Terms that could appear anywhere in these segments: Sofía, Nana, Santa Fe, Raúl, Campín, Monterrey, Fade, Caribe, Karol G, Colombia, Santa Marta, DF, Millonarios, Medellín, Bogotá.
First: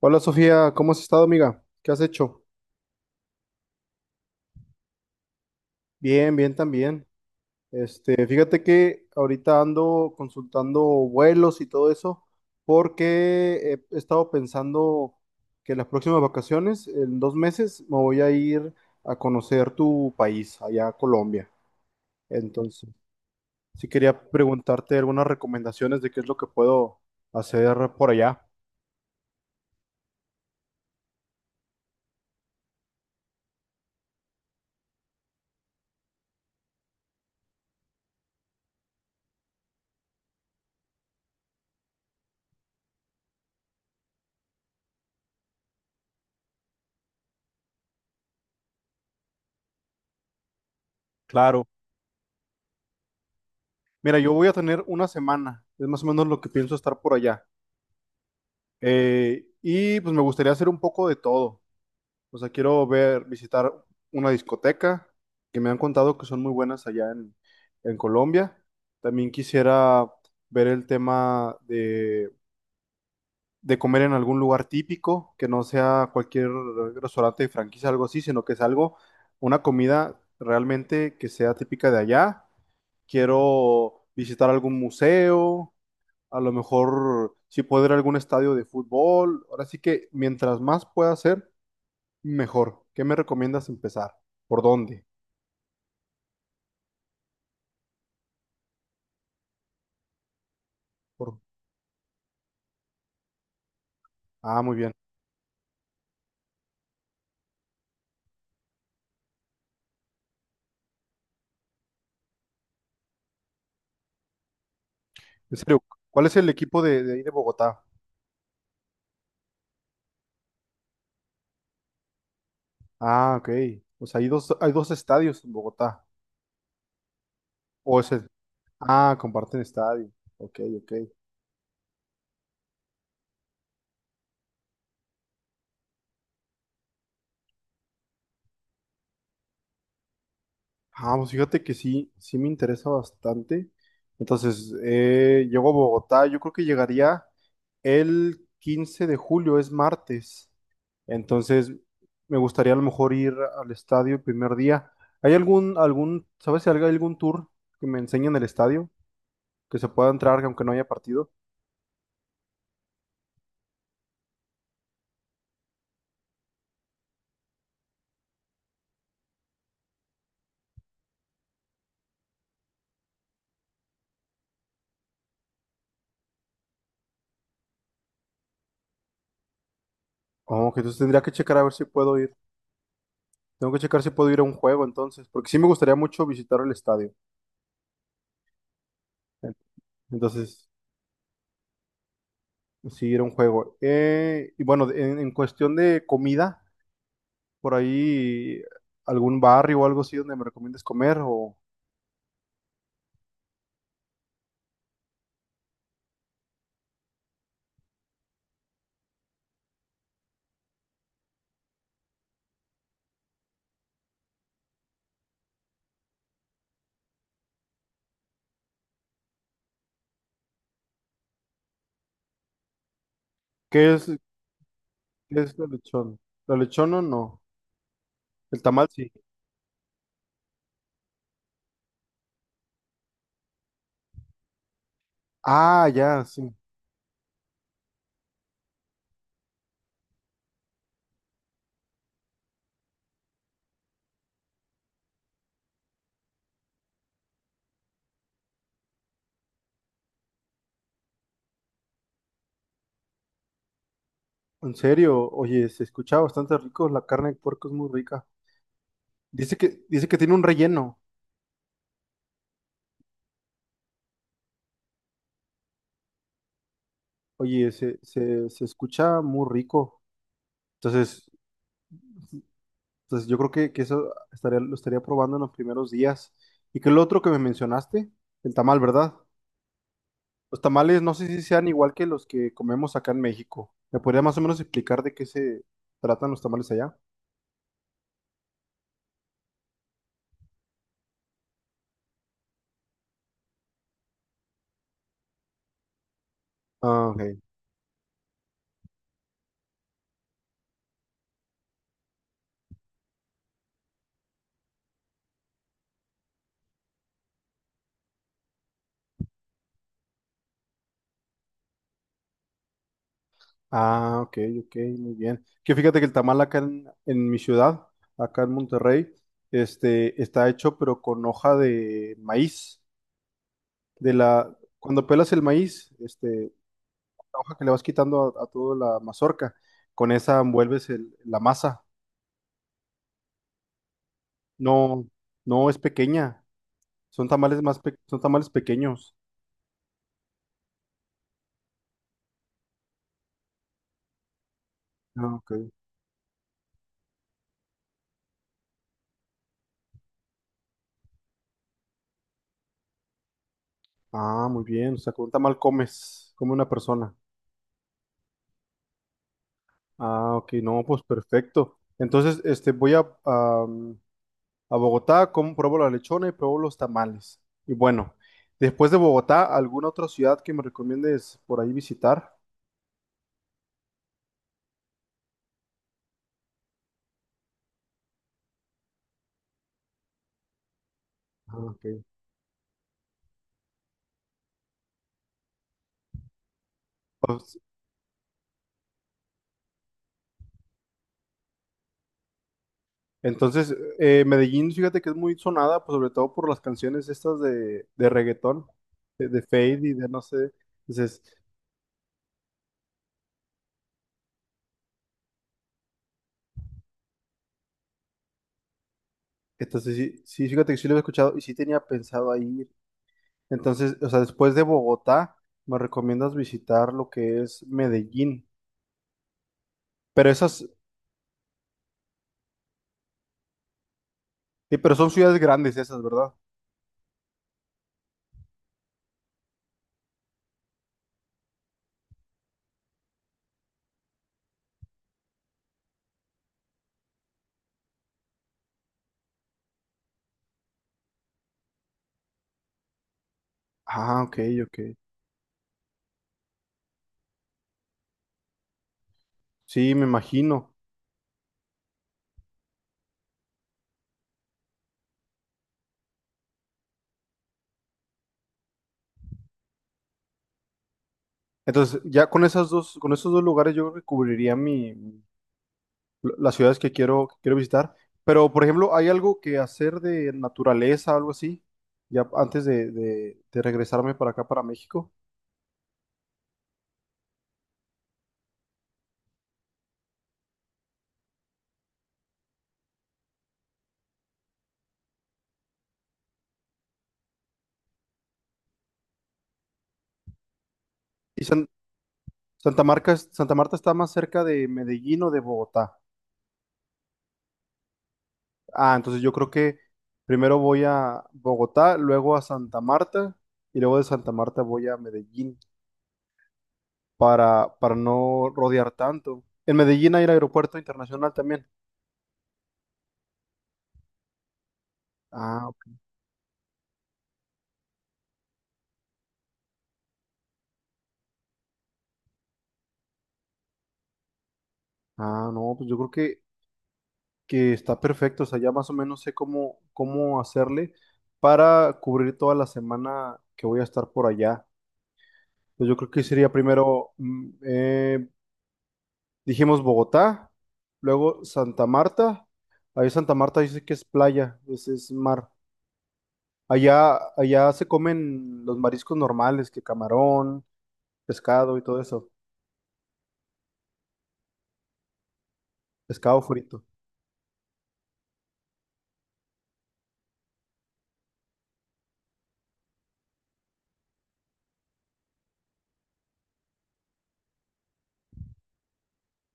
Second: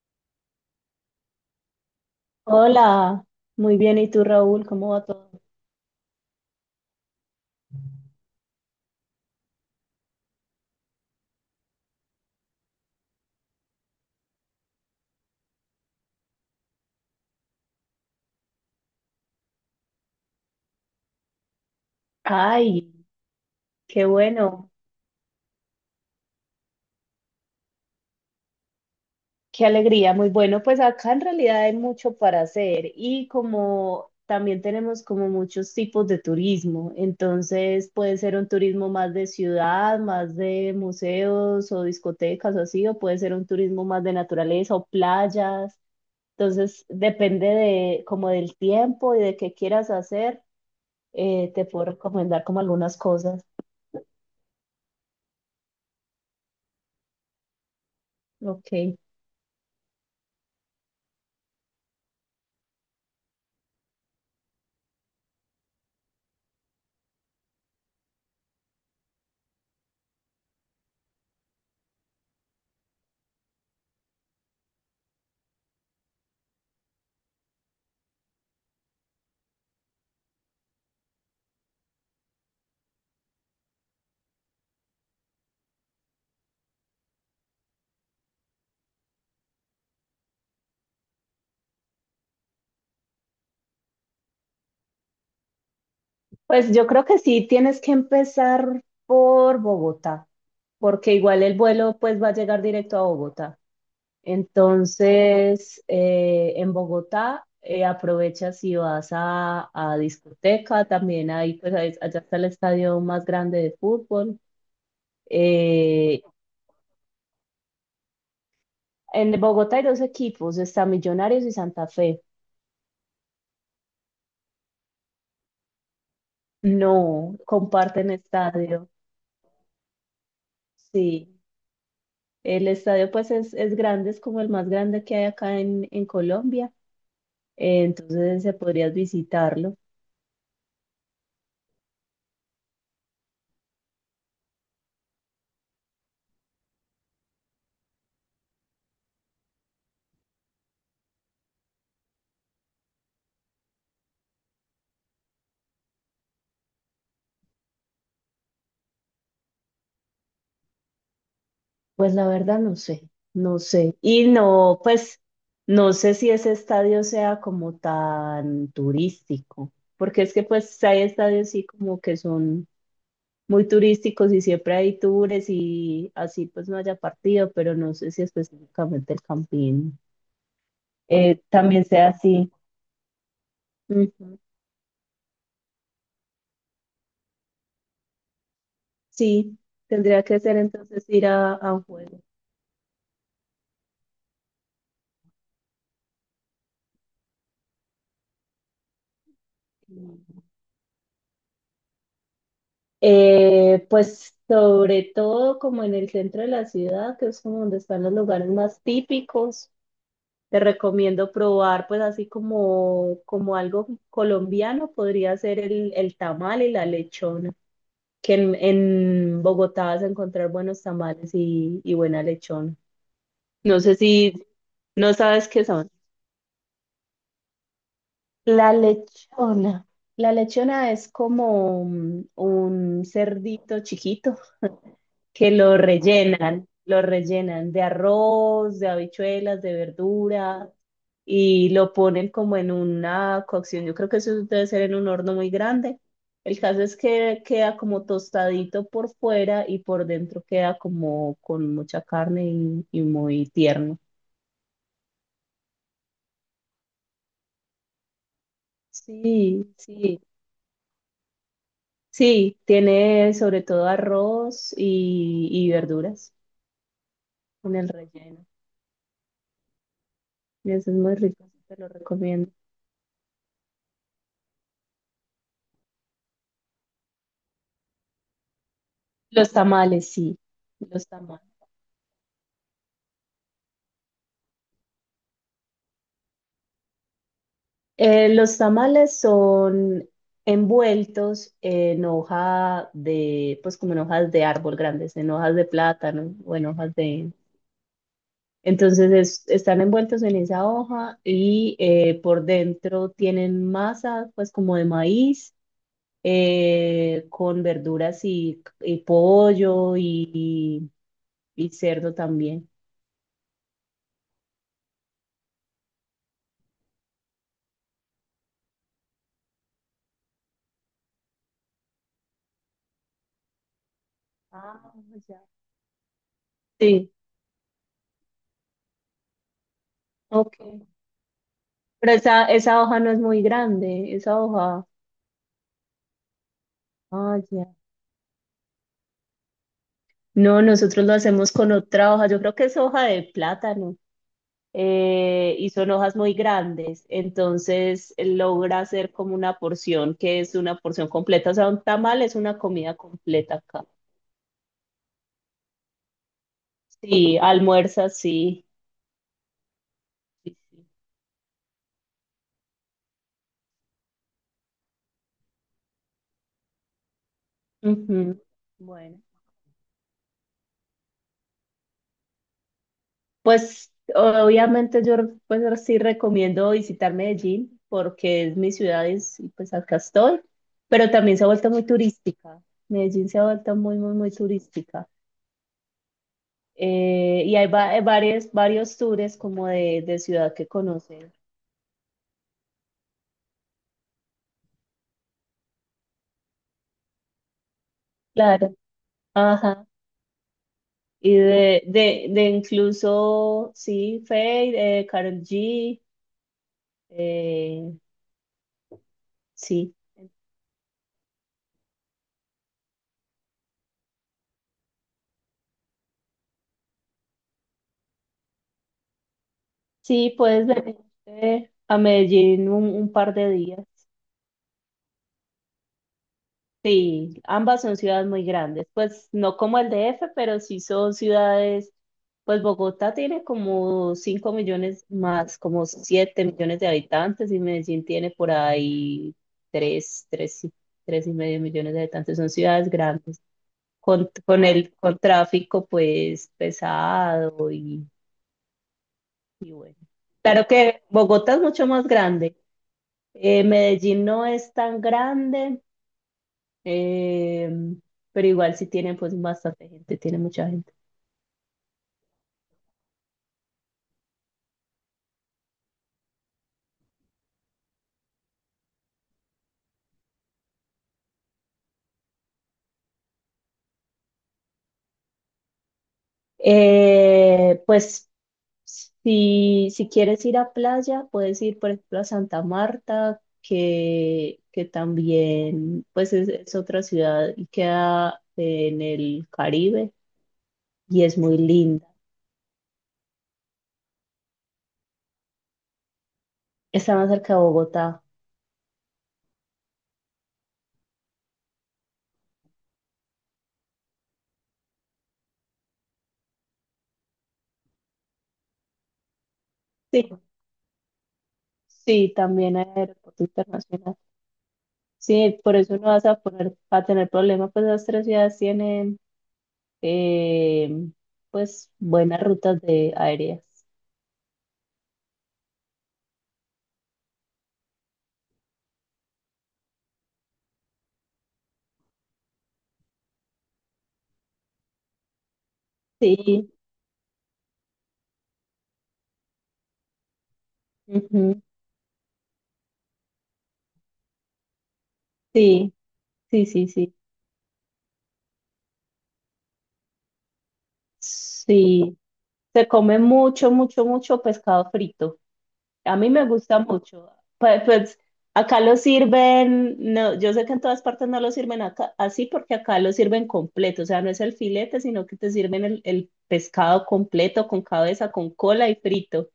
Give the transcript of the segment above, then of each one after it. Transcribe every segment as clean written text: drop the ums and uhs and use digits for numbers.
Hola Sofía, ¿cómo has estado, amiga? ¿Qué has hecho? Hola, muy bien. ¿Y tú, Raúl? ¿Cómo va todo? Bien, bien también. Fíjate que ahorita ando consultando vuelos y todo eso porque he estado pensando que las próximas vacaciones, en 2 meses, me voy a ir a conocer tu país, allá a Colombia. Ay, Entonces, sí qué quería bueno, preguntarte algunas recomendaciones de qué es lo que puedo hacer por allá. qué alegría, muy bueno. Pues acá en realidad hay mucho para hacer y como también tenemos como muchos tipos de turismo, entonces puede ser un turismo más de ciudad, más de museos o discotecas o así, o puede ser un turismo más de naturaleza o playas. Entonces depende de como del tiempo y de qué quieras hacer, te Claro. puedo recomendar como algunas cosas. Mira, yo voy a tener una semana, es más o menos lo que pienso estar por allá. Ok. Y pues me gustaría hacer un poco de todo. O sea, quiero ver, visitar una discoteca, que me han contado que son muy buenas allá en Colombia. También quisiera ver el tema de comer en algún lugar típico, que no sea cualquier restaurante de franquicia, algo así, sino que es algo, una comida realmente que sea típica de allá. Quiero visitar algún museo, a lo mejor sí puedo ir a algún estadio de fútbol. Ahora sí que mientras más pueda hacer, mejor. ¿Qué me recomiendas empezar? ¿Por dónde? Pues yo creo que sí, tienes que empezar por Bogotá, porque Por... igual el vuelo pues va a llegar directo a Bogotá. Ah, muy bien. Entonces, en Bogotá aprovechas y vas a discoteca, también ahí allá está el estadio más grande de fútbol. En serio, Eh, ¿cuál es el equipo de ahí de Bogotá? en Bogotá hay dos equipos, está Millonarios y Santa Fe. Ah, ok. Pues hay dos estadios en Bogotá. No, O es comparten el... estadio, Ah, comparten estadio. Ok, ok. sí. El estadio pues es grande, es como el más grande que hay acá en Colombia. Entonces se podrías visitarlo. Ah, pues fíjate que sí, sí me interesa bastante. Entonces, llego a Bogotá, yo creo que llegaría el 15 de julio, es martes. Entonces, me gustaría a lo mejor ir al estadio el primer día. ¿Hay sabes si hay algún tour que me enseñen el estadio? Que se pueda entrar aunque no haya partido. Pues la verdad no sé, no sé. Y no, pues no sé si ese estadio sea como tan turístico, porque es que pues hay estadios sí como que son muy turísticos y siempre hay tours y así pues no haya partido, pero no sé si específicamente el Campín Oh, que entonces tendría que checar a ver si también sea puedo ir. así. Tengo que checar si puedo Ujú. ir a un juego entonces, porque sí me gustaría mucho visitar el estadio. Sí, tendría que ser Entonces, entonces ir a un juego. sí, era un juego. Y bueno, en cuestión de comida, por ahí algún barrio o algo así donde me recomiendes comer o Pues sobre todo como en el centro de la ciudad, que es como donde están los lugares más típicos, te recomiendo probar pues así como, como algo colombiano, podría ser el tamal y la lechona, que en Bogotá vas a encontrar buenos tamales y buena lechona. No ¿qué sé es, si no ¿qué sabes es qué la son. lechón? ¿La lechona no? El La tamal sí. lechona. La lechona es como un cerdito chiquito, que Ah, ya, sí. Lo rellenan de arroz, de habichuelas, de verdura y lo ponen como en una cocción. Yo creo que eso debe ser en un horno muy grande. El caso es que queda como tostadito por fuera y por dentro queda como con mucha carne y muy tierno. En serio, oye, se escucha bastante rico, la carne de puerco es muy rica. Sí, Dice que sí, tiene un relleno. sí, tiene sobre todo arroz y verduras Oye, con el relleno. Se escucha muy rico. Y eso es muy Entonces, rico, te lo recomiendo. entonces yo creo que eso estaría, lo estaría probando en los primeros días. ¿Y qué es lo otro que me mencionaste? El tamal, ¿verdad? Los tamales, sí, Los tamales los no sé si tamales. sean igual que los que comemos acá en México. ¿Me podría más o menos explicar de qué se tratan los tamales allá? Los tamales son envueltos en hoja de, pues como en hojas de árbol grandes, en hojas de plátano o en hojas Ah, ok. de... Entonces están envueltos en esa hoja y por dentro tienen masa, pues como de maíz, con verduras y pollo y cerdo también. Ah, ok, ok, muy bien. Que fíjate que el tamal acá en mi ciudad, acá en Monterrey, está hecho pero con hoja de maíz. De la, Ah, cuando pelas el ya. maíz, este, Sí, la hoja que le vas quitando a toda la mazorca, con esa ok. envuelves la masa. Pero esa hoja no es muy grande, esa hoja. No, no es pequeña. Son Ah, tamales ya. más, son tamales pequeños. No, nosotros lo hacemos con otra hoja. Yo creo que es hoja de plátano, Ah, ok. Y son hojas muy grandes. Entonces logra hacer como una porción que es una porción completa. O sea, un tamal es una comida completa acá. Ah, muy bien. O sea, con un tamal comes, come una persona. Sí, almuerza, sí. Ah, ok, Sí, no, sí. pues perfecto. Entonces, voy a Bogotá, como pruebo la lechona y pruebo los tamales. Y bueno, Ujú. después de Bueno. Bogotá, ¿alguna otra ciudad que me recomiendes por ahí visitar? Pues obviamente yo pues sí recomiendo visitar Medellín porque es mi ciudad y, pues acá estoy, pero también se ha Ah, vuelto muy ok. turística. Medellín se ha vuelto muy, muy, muy turística. Y Pues, varios, varios tours como de ciudad que conocer. entonces, Medellín, fíjate que es muy sonada, pues sobre todo por las canciones estas de reggaetón, Claro. De Fade Ajá. y de no sé. Entonces, Y de incluso, sí, Fade, Karol G, eh, sí. entonces sí, sí, fíjate que sí lo he escuchado y sí tenía pensado ahí. Entonces, o sea, después de Bogotá, me recomiendas visitar lo que es Medellín. Pero Sí, esas, puedes venir a Medellín un par de días. sí, pero son ciudades grandes esas, ¿verdad? Sí, ambas son ciudades muy grandes, pues no como el DF, pero sí son ciudades, pues Bogotá tiene como 5 millones más, como 7 millones de habitantes y Medellín tiene por ahí 3, tres y medio millones de habitantes, son ciudades grandes, Ah, ok, con ok. el con tráfico pues pesado y Sí, bueno. me Claro imagino. que Bogotá es mucho más grande, Medellín no es tan grande. Eh, pero igual si tienen pues bastante gente, tiene mucha gente. Entonces, ya con esas dos, con esos dos lugares yo creo que cubriría mi, las ciudades que quiero visitar. Pero, por ejemplo, ¿hay algo que hacer de naturaleza, algo así? Ya antes de regresarme para acá, para México. Pues si, si quieres ir a playa, puedes ir por ejemplo a Santa Marta, que también pues es otra ciudad y queda en el Caribe y es ¿Y muy linda. Santa Marta, Santa Marta está más cerca de Medellín o de Bogotá? Está más cerca de Bogotá. Ah, entonces yo creo que primero voy a Bogotá, luego a Santa Marta y luego de Santa Marta voy a Medellín para no rodear tanto. En Medellín hay Sí, el aeropuerto internacional también. sí, también hay aeropuerto internacional. Sí, Ah, por ok. eso no vas a poner, a tener problemas, pues las tres ciudades tienen eh, pues buenas rutas de aéreas. Ah, no, pues yo creo que está perfecto. O sea, ya más o menos sé cómo, cómo hacerle para cubrir toda la semana que voy a estar por allá. Pues yo creo que sería Sí, primero dijimos Bogotá, luego ujú, Santa Marta. Ahí Santa Marta dice que es playa, es mar. sí, sí, sí, sí. Allá, allá se comen los mariscos normales, que camarón, pescado y todo Sí, eso. se come mucho, mucho, mucho pescado frito. A mí Pescado me gusta frito. mucho. Pues, pues acá lo sirven, no, yo sé que en todas partes no lo sirven acá, así porque acá lo sirven completo, o sea, no es el filete, sino que te sirven el pescado completo, con cabeza, con cola y frito.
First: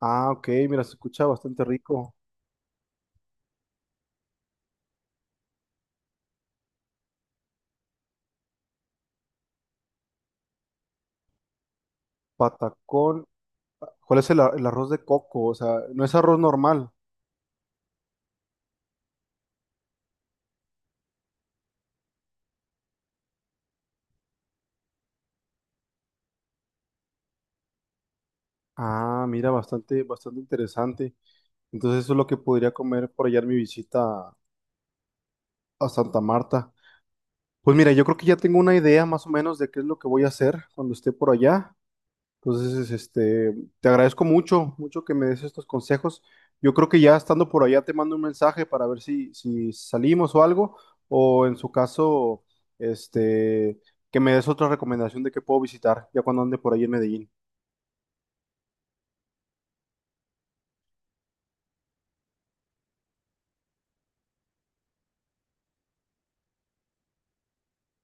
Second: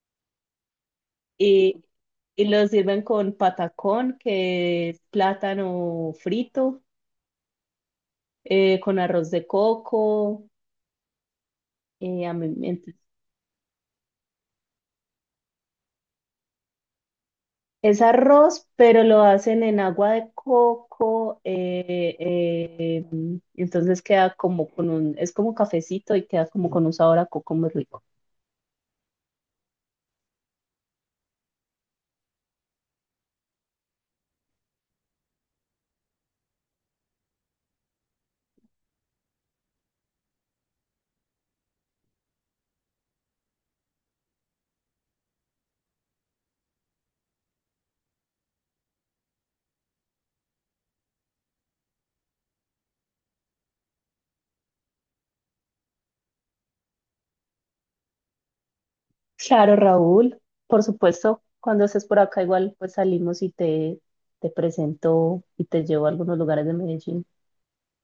Ah, ok, mira, se escucha bastante Y, rico. y lo sirven con patacón, que es plátano frito, con arroz de coco. eh, a mí ent- Patacón. ¿Cuál es el arroz de coco? O sea, no es arroz normal. es arroz, pero lo hacen en agua de coco. Entonces queda como con un, es como cafecito y queda como con un sabor a coco muy rico. Ah, mira, bastante, bastante interesante. Entonces eso es lo que podría comer por allá en mi visita a Santa Marta. Pues mira, yo creo que ya tengo una idea más o menos de qué es lo que voy a hacer cuando esté por allá. Entonces, te agradezco mucho, mucho que me des estos consejos. Yo creo que ya estando por allá te mando un mensaje para ver si salimos o algo, o en su caso, este, que me des otra recomendación de qué puedo visitar ya cuando ande por ahí en Medellín. Claro, Raúl, por supuesto, cuando estés por acá igual pues salimos y te presento y te llevo a algunos lugares de Medellín.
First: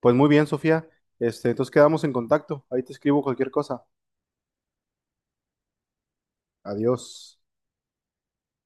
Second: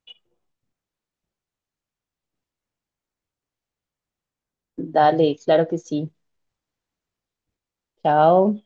Pues muy bien, Sofía. Entonces quedamos en contacto. Ahí te escribo cualquier cosa. Dale, claro que sí. Adiós. Chao.